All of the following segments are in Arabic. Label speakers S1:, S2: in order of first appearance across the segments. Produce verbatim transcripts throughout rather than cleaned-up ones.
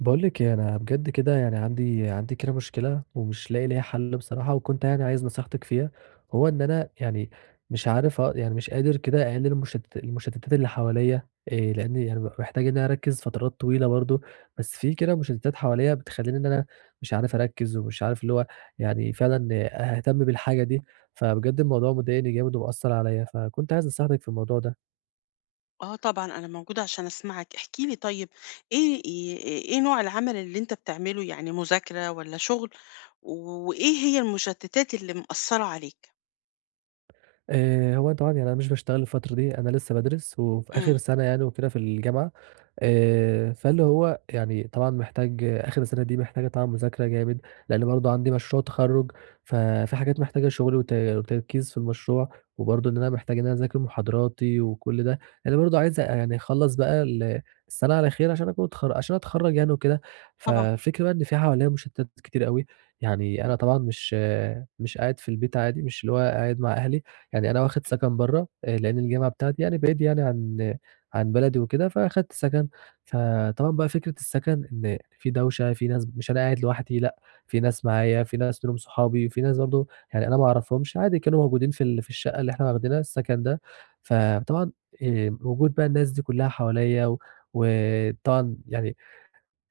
S1: باقول لِك إيه، أنا بجد كده يعني عندي عندي كده مشكلة ومش لاقي ليها حل بصراحة، وكنت يعني عايز نصيحتِك فيها، هو إن أنا يعني مش عارف أ يعني مش قادر كده أقلل المشتت المشتتات اللي حواليّا، آآ لإني يعني بابقى محتاج إن أنا أركّز فترات طويلة برضه، بس في كده مشتتات حواليّا بتخلّيني إن أنا مش عارف أركّز ومش عارف اللي هو يعني فعلًا أهتم بالحاجة دي، فبجد الموضوع مضايقني جامد ومأثّر عليّا، فكنت عايز نصيحتِك في الموضوع ده.
S2: آه، طبعًا، أنا موجودة عشان أسمعك، احكِ لي طيب. إيه ي إيه نوع العمل اللي أنت بتعمله، يعني مذاكرة والّا شغل؟ وإيه هي المشتتات اللي مأثّرة عليك؟
S1: آآ هو طبعًا يعني أنا مش باشتغل الفترة دي، أنا لسه بادرس وفي
S2: إمم.
S1: آخر سَنة يعني وكده في الجامعة. آآ، فاللي هو يعني طبعًا محتاج آخر السنة دي محتاجة طبعًا مذاكرة جامد، لإن برضه عندي مشروع تخرُّج، ففي حاجات محتاجة شغل وت وتركيز في المشروع، وبرضه إن أنا محتاج إن أنا أذاكر محاضراتي وكل ده، لإن برضه عايز أ- يعني أخلّص بقى ال السنة على خير عشان أكون اتخر عشان أتخرّج يعني وكده.
S2: طبعًا.
S1: فالفكرة بقى إن في حواليّا مشتتات كتير أوي، يعني أنا طبعًا مش آه، مش قاعد في البيت عادي، مش اللي هو قاعد مع أهلي، يعني أنا واخد سكن برّه، آآ، لإن الجامعة بتاعتي يعني بعيد يعني عن عن بلدي وكده، فأخدت سكن. فطبعًا بقى فكرة السكن إن في دوشة، في ناس مش أنا قاعد لوحدي لأ، في ناس معايا، في ناس منهم صحابي، وفي ناس برضه يعني أنا ما أعرفهمش عادي كانوا موجودين في ال في الشقة اللي إحنا واخدينها السكن ده، فطبعًا آآ وجود بقى الناس دي كلها حواليّا و وطبعًا يعني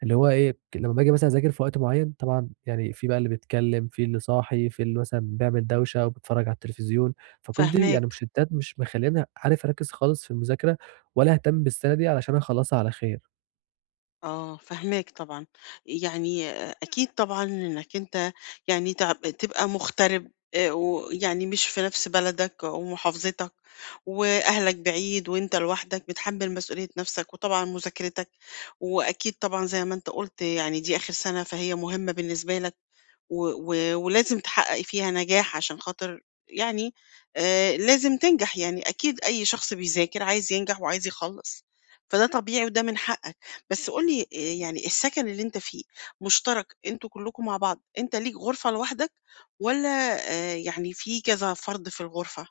S1: اللي هو إيه، لمّا باجي مثلًا أذاكر في وقت معين طبعًا يعني في بقى اللي بيتكلم، في اللي صاحي، في اللي مثلًا بيعمل دوشة وبيتفرج على التلفزيون، فكل دي يعني
S2: فاهماك.
S1: مشتتات مش مخلّياني عارف أركّز خالص في المذاكرة، ولا أهتم بالسنة دي علشان أخلّصها على خير.
S2: آه، فاهماك طبعًا. يعني آه، أكيد طبعًا إنك أنت يعني تع تبقى مُغترب، آآ، ويعني مش في نفس بلدك ومحافظتك، وأهلك بعيد وأنت لوحدك بتحمّل مسؤولية نفسك، وطبعًا مذاكرتك. وأكيد طبعًا زي ما أنت قُلت يعني دي آخر سنة فهي مهمة بالنسبة لك. و و ولازم تحقّقي فيها نجاح عشان خاطر، يعني آآ لازم تنجح، يعني أكيد أي شخص بيذاكر عايز ينجح وعايز يخلّص. فده طبيعي وده من حقّك. بس قُل لي، آآ يعني السكن اللي أنت فيه مشترك أنتم كلّكم مع بعض، أنت ليك غرفة لوحدك والّا آآ يعني في كذا فرد في الغرفة؟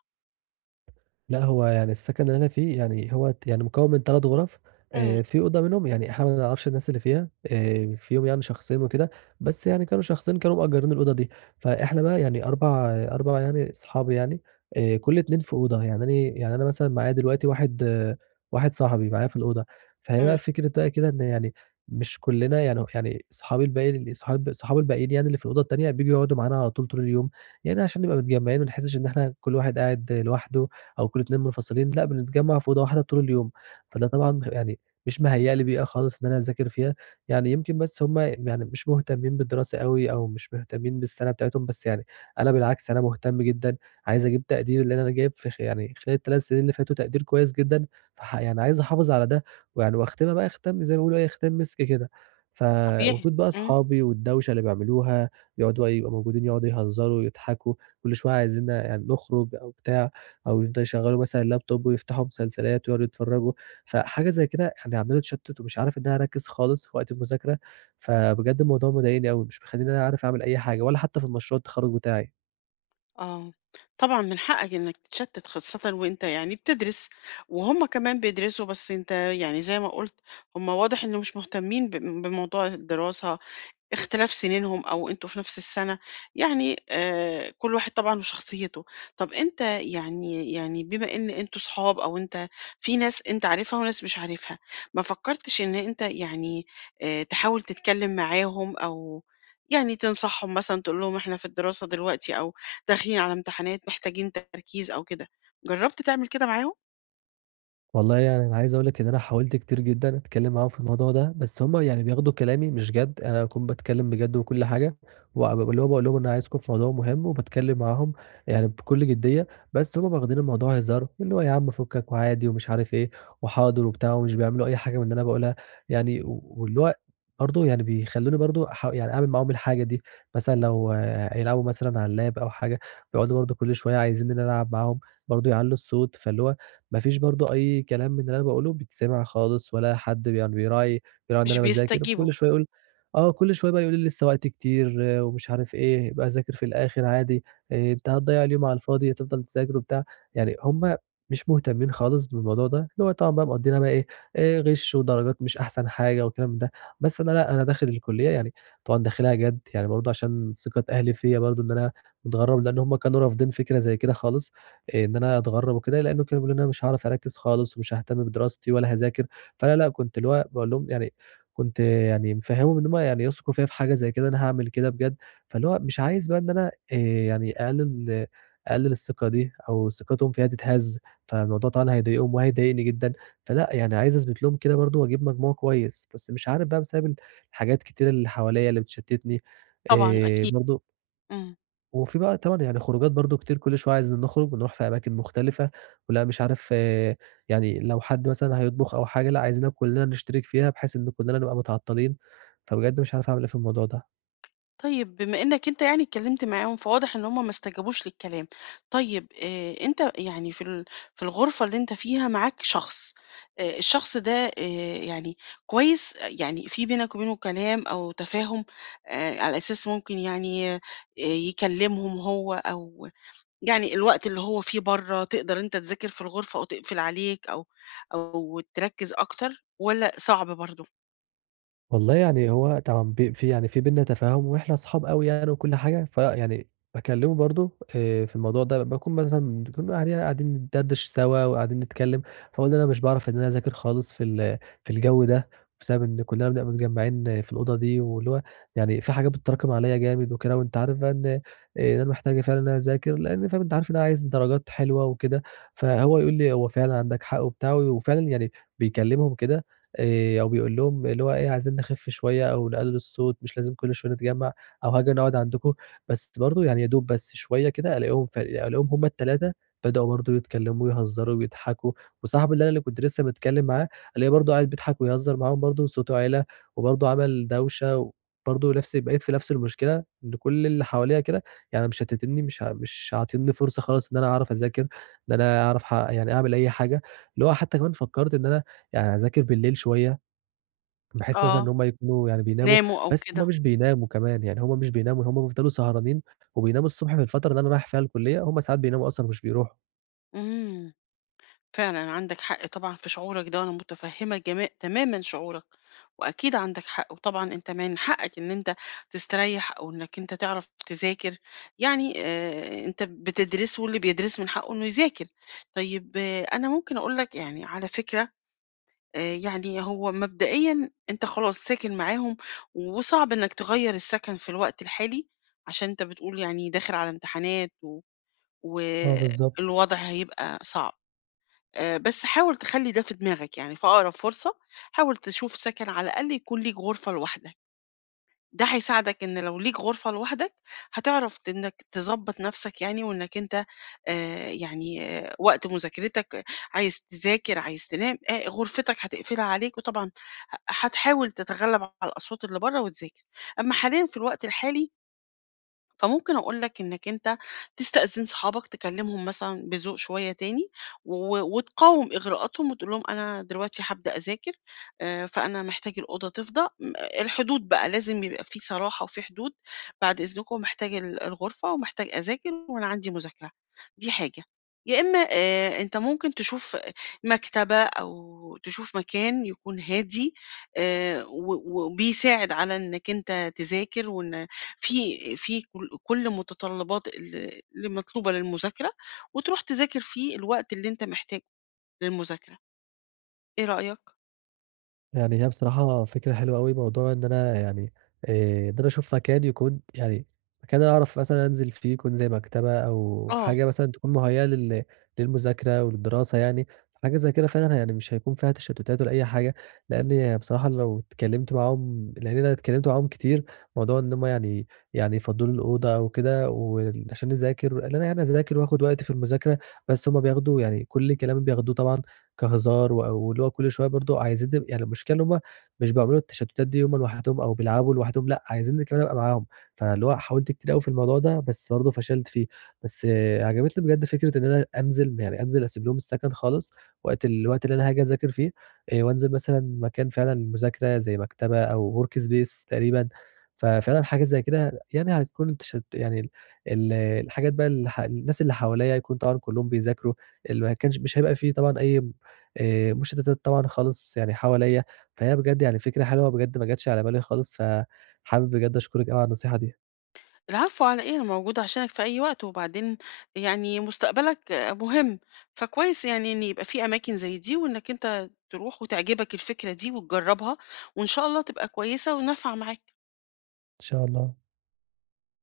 S1: لأ، هو يعني السكن اللي أنا فيه يعني هو ت يعني مكوّن من ثلاث غرف،
S2: إمم.
S1: آآ في أوضة منهم يعني إحنا ما نعرفش الناس اللي فيها، آآ فيهم يعني شخصين وكده، بس يعني كانوا شخصين كانوا مأجّرين الأوضة دي، فإحنا بقى يعني أربعة أربعة يعني أصحاب يعني، آآ كل اتنين في أوضة، يعني أنا يعني أنا مثلًا معايا دلوقتي واحد آه، واحد صاحبي معايا في الأوضة، فهي بقى
S2: إمم.
S1: فكرة بقى كده إن يعني مش كُلّنا يعني يعني صحابي الباقيين صحاب صحابي الباقيين يعني اللي في الأوضة التانية بييجوا يقعدوا معانا على طول، طول اليوم، يعني عشان نبقى متجمّعين ما نحسّش إن إحنا كل واحد قاعد لوحده أو كل اتنين منفصلين، لأ، بنتجمّع في أوضة واحدة طول اليوم، فده طبعًا يعني مش مهيّأ لي بيئة خالص إن أنا أذاكر فيها، يعني يمكن بس هُم يعني مش مهتمين بالدراسة أوي أو مش مهتمين بالسنة بتاعتهم، بس يعني أنا بالعكس أنا مهتم جدًا، عايز أجيب تقدير لإن أنا جايب في خ يعني خلال التلات سنين اللي فاتوا تقدير كويس جدًا، فح يعني عايز أحافظ على ده ويعني وأختمها بقى ختام زي ما بيقولوا إيه، ختام مسك كده.
S2: طبيعي.
S1: فوجود بقى
S2: إمم.
S1: أصحابي والدوشة اللي بيعملوها، يقعدوا بقى يبقوا موجودين يقعدوا يهزروا، يضحكوا، كل شوية عايزينّا يعني نخرج أو بتاع. أو يفضلوا يشغّلوا مثلًا اللابتوب ويفتحوا مسلسلات ويقعدوا يتفرّجوا، فحاجة زي كده يعني عمّال أتشتّت ومش عارف إن أنا أركّز خالص في وقت المذاكرة، فبجد الموضوع مضايقني أوي، مش مخلّيني أنا عارف أعمل أي حاجة ولا حتّى في مشروع التخرُّج بتاعي.
S2: آه، طبعًا من حقك إنك تتشتت، خاصةً وأنت يعني بتدرس، وهُم كمان بيدرسوا بس أنت يعني زي ما قُلت هُم واضح إنه مش مهتمين ب بموضوع الدراسة، اختلاف سنينهم أو أنتم في نفس السنة، يعني آآ كل واحد طبعًا وشخصيته. طَب أنت يعني يعني بما إن أنتم صحاب أو أنت في ناس أنت عارفها وناس مش عارفها، ما فكّرتش إن أنت يعني آآ تحاول تتكلّم معاهم أو يعني تنصحهم مثلًا تقول لهم إحنا في الدراسة دلوقتي أو داخلين على امتحانات محتاجين تركيز أو كده، جرّبت تعمل كده معاهم؟
S1: والله يعني أنا عايز أقول لك إن أنا حاولت كتير جدًا أتكلّم معاهم في الموضوع ده، بس هُم يعني بياخدوا كلامي مش جَد، أنا باكون باتكلّم بجد وكل حاجة، وب اللي هو باقول لهم ان أنا عايزكم في موضوع مهم وباتكلّم معاهم يعني بكل جدية، بس هُم واخدين الموضوع هزار، اللي هو يا عم فُكّك وعادي ومش عارف إيه، وحاضر وبتاع ومش بيعملوا أي حاجة من اللي أنا باقولها، يعني و- واللي هو برضه يعني بيخلّوني برضه أح يعني أعمل معاهم الحاجة دي، مثلًا لو آه، هيلعبوا مثلًا على اللاب أو حاجة، بيقعدوا برضه كل شوية عايزينّي إن أنا ألعب معاهم، برضه يعلّوا الصوت، فاللي هو ما فيش برضه أي كلام من اللي أنا باقوله بيتسمع خالص، ولا حد بي يعني بيراعي بيراعي إن
S2: مش
S1: أنا باذاكر،
S2: بيستجيبوا.
S1: فكل شوية يقول آه، كل شوية بقى يقول لي لسه وقت كتير آه، ومش عارف إيه، ابقى ذاكر في الآخر عادي، آآ أنت هتضيّع اليوم على الفاضي، هتفضل تذاكر وبتاع، يعني هُم مش مهتمين خالص بالموضوع ده، اللي هو طبعًا بقى مقضيينها بقى إيه، آآ غِش ودرجات مش أحسن حاجة والكلام من ده، بس أنا لأ، أنا داخل الكلية يعني طبعًا داخلها جَد، يعني برضه عشان ثقة أهلي فيّا برضه إن أنا متغرّب، لإن هُم كانوا رافضين فكرة زي كده خالص، إن أنا أتغرّب وكده، لإنه كانوا بيقولوا لي إن أنا مش هاعرف أركّز خالص ومش هاهتم بدراستي ولا هاذاكر، فأنا لأ، كنت اللي هو باقول لهم يعني كنت يعني مفهّمهم إن هُم يعني يثقوا فيّا في حاجة زي كده، أنا هاعمل كده بجد، فاللي هو مش عايز بقى إن أنا آآ يعني أقلِّل أقلِّل الثقة دي أو ثقتهم فيّا تتهز، فالموضوع طبعًا هيضايقهم وهيضايقني جدًا، فلأ، يعني عايز أثبت لهم كده برضه وأجيب مجموع كويس، بس مش عارف بقى بسبب الحاجات كتير اللي حواليّا اللي بتشتِّتني
S2: طبعًا
S1: آآ
S2: أكيد.
S1: برضه
S2: إمم.
S1: وفي بقى طبعًا يعني خروجات برضه كتير كل شوية عايزين نخرج ونروح في أماكن مختلفة، ولأ مش عارف آآ، يعني لو حد مثلًا هيطبخ أو حاجة لأ عايزينها كلنا نشترك فيها بحيث إن كلنا نبقى متعطلين، فبجد مش عارف أعمل إيه في الموضوع ده.
S2: طيب بما إنك أنت يعني اتكلمت معاهم، فواضح إن هم ما استجابوش للكلام. طيب، آآ أنت يعني في ال في الغرفة اللي أنت فيها معاك شخص، آآ الشخص ده آآ يعني كويس؟ يعني في بينك وبينه كلام أو تفاهم، آآ على أساس ممكن يعني آآ يكلمهم هو أو يعني الوقت اللي هو فيه برّه تقدر أنت تذاكر في الغرفة أو تقفل عليك أو أو تركّز أكتر والّا صعب برضه؟
S1: والله يعني هو طبعًا بي في يعني في بيننا تفاهم وإحنا أصحاب أوي يعني وكل حاجة، فيعني باكلمه برضه آآ في الموضوع ده، باكون مثلًا بنكون قاعدين قاعدين ندردش سوا وقاعدين نتكلم، فاقول له أنا مش باعرف إن أنا أذاكر خالص في ال في الجو ده، بسبب إن كلنا بنبقى متجمعين في الأوضة دي، واللي هو يعني في حاجات بتتراكم عليَّ جامد وكده، وأنت عارف بقى إن إن أنا محتاج فعلًا إن أنا أذاكر، لأن فاهم أنت عارف إن أنا عايز درجات حلوة وكده، فهو يقول لي: "هو فعلًا عندك حق." وبتاع، وفعلًا يعني بيكلمهم كده آآ أو بيقول لهم اللي هو إيه، عايزين نخِف شوية أو نقلِّل الصوت، مش لازم كل شوية نتجمّع أو هاجي نقعد عندكم، بس برضه يعني يا دوب بس شوية كده ألاقيهم ف ألاقيهم هم الثلاثة بدأوا برضه يتكلّموا ويهزّروا ويضحكوا، وصاحبي اللي أنا اللي كنت لسه متكلّم معاه، ألاقيه برضه قاعد بيضحك ويهزّر معاهم برضه وصوته عِلى وبرضه عمل دوشة وبرضه نفس بقيت في نفس المشكلة، إن كل اللي حواليّا كده يعني مشتّتينّي، مش ع مش عاطينّي فرصة خالص إن أنا أعرف أذاكر، إن أنا أعرف ح يعني أعمل أي حاجة، اللي هو حتّى كمان فكّرت إن أنا يعني أذاكر بالليل شوية، باحس مثلًا إن
S2: آه،
S1: هُم يكونوا يعني بيناموا،
S2: ناموا أو
S1: بس
S2: كده.
S1: هُم مش بيناموا كمان، يعني هُم مش بيناموا، هُم بيفضلوا سهرانين وبيناموا الصبح في الفترة اللي أنا رايح فيها الكُلّية، هُم ساعات بيناموا أصلًا ومش بيروحوا.
S2: إمم. فعلًا عندك حق طبعًا في شعورك ده، وأنا متفهمة جما تمامًا شعورك، وأكيد عندك حق، وطبعًا أنت من حقك إن أنت تستريح أو إنك أنت تعرف تذاكر، يعني آآ أنت بتدرس واللي بيدرس من حقه إنه يذاكر. طيب آه، أنا ممكن أقول لك يعني على فكرة، آآ يعني هو مبدئيًا أنت خلاص ساكن معاهم، وصعب إنك تغيّر السكن في الوقت الحالي، عشان أنت بتقول يعني داخل على امتحانات، و
S1: آه، بالضبط.
S2: والوضع هيبقى صعب. آآ، بس حاول تخلّي ده في دماغك، يعني في أقرب فرصة حاول تشوف سكن على الأقل يكون ليك غرفة لوحدك. ده هيساعدك إن لو ليك غرفة لوحدك، هتعرف ت إنك تضبّط نَفْسك، يعني وإنك أنت، آآ، يعني آه، وقت مذاكرتك، آه، عايز تذاكر، عايز تنام، آآ، غرفتك هتقفلها عليك وطبعًا ه هتحاول تتغلّب على الأصوات اللي برّه وتذاكر. أمّا حاليًا في الوقت الحالي، فممكن أقول لك إنك أنت تستأذن صحابك تكلمهم مثلًا بذوق شوية تاني، و وتقاوم إغراءاتهم وتقول لهم أنا دلوقتي هابدأ أذاكر، آآ، فأنا محتاج الأوضة تفضى، م الحدود بقى لازم يبقى في صراحة وفي حدود، بعد إذنكم محتاج ال الغرفة ومحتاج أذاكر وأنا عندي مذاكرة، دي حاجة. يا إما آآ، أنت ممكن تشوف مكتبة أو تشوف مكان يكون هادي، آآ، و وبيساعد على إنك أنت تذاكر وإن في في كل كل متطلبات ال- اللي مطلوبة للمذاكرة، وتروح تذاكر فيه الوقت اللي انت محتاجه للمذاكرة. ايه رأيك؟
S1: يعني هي بصراحة فكرة حلوة أوي، موضوع إن أنا يعني آآ، إن أنا أشوف مكان يكون يعني مكان أنا أعرف مثلًا أنزل فيه يكون زي مكتبة أو
S2: اه،
S1: حاجة مثلًا تكون مُهيّأة لل للمذاكرة وللدراسة يعني، حاجة زي كده فعلًا يعني مش هيكون فيها تشتُّتات ولا أي حاجة، لإن بصراحة لو اتكلّمت معاهم لإن أنا اتكلّمت معاهم كتير، موضوع إن هُم يعني يعني يفضّلوا لي الأوضة أو كده وال عشان نذاكر، لإن أنا يعني أذاكر وآخُد وقتي في المذاكرة، بس هُم بياخدوا يعني كل كلامي بياخدوه طبعًا كهزار و واللي هو كل شوية برضه عايزينّي يعني المشكلة إن هُم مش بيعملوا التشتتات دي هُم لوحدهم أو بيلعبوا لوحدهم لأ، عايزينّي كمان أبقى معاهم، فاللي هو حاولت كتير أوي في الموضوع ده، بس برضه فشلت فيه. بس آه، عجبتني بجد فكرة إن أنا أنزل يعني أنزل أسيب لهم السكن خالص وقت الوقت اللي أنا هاجي أذاكر فيه، آآ وأنزل مثلًا مكان فعلًا مذاكرة زي مكتبة أو work space تقريبًا، ففعلًا حاجة زي كده يعني هتكون التشت يعني ال ال- الحاجات بقى الح الناس اللي حواليّا هيكون طبعًا كلّهم بيذاكروا، اللي ما كانش مش هيبقى في طبعًا أي آآ مشتتات طبعًا خالص يعني حواليّا، فهي بجد يعني فكرة حلوة بجد ما جاتش على بالي خالص، فحابب بجد أشكرِك أوي على النصيحة دي.
S2: العفو على ايه، انا موجودة عشانك في اي وقت. وبعدين يعني مستقبلك آه، مهم، فكويس يعني ان يبقى في اماكن زي دي وانك انت تروح وتعجبك الفكرة دي وتجربها، وان شاء الله تبقى كويسة ونافعة معاك.
S1: إن شاء الله.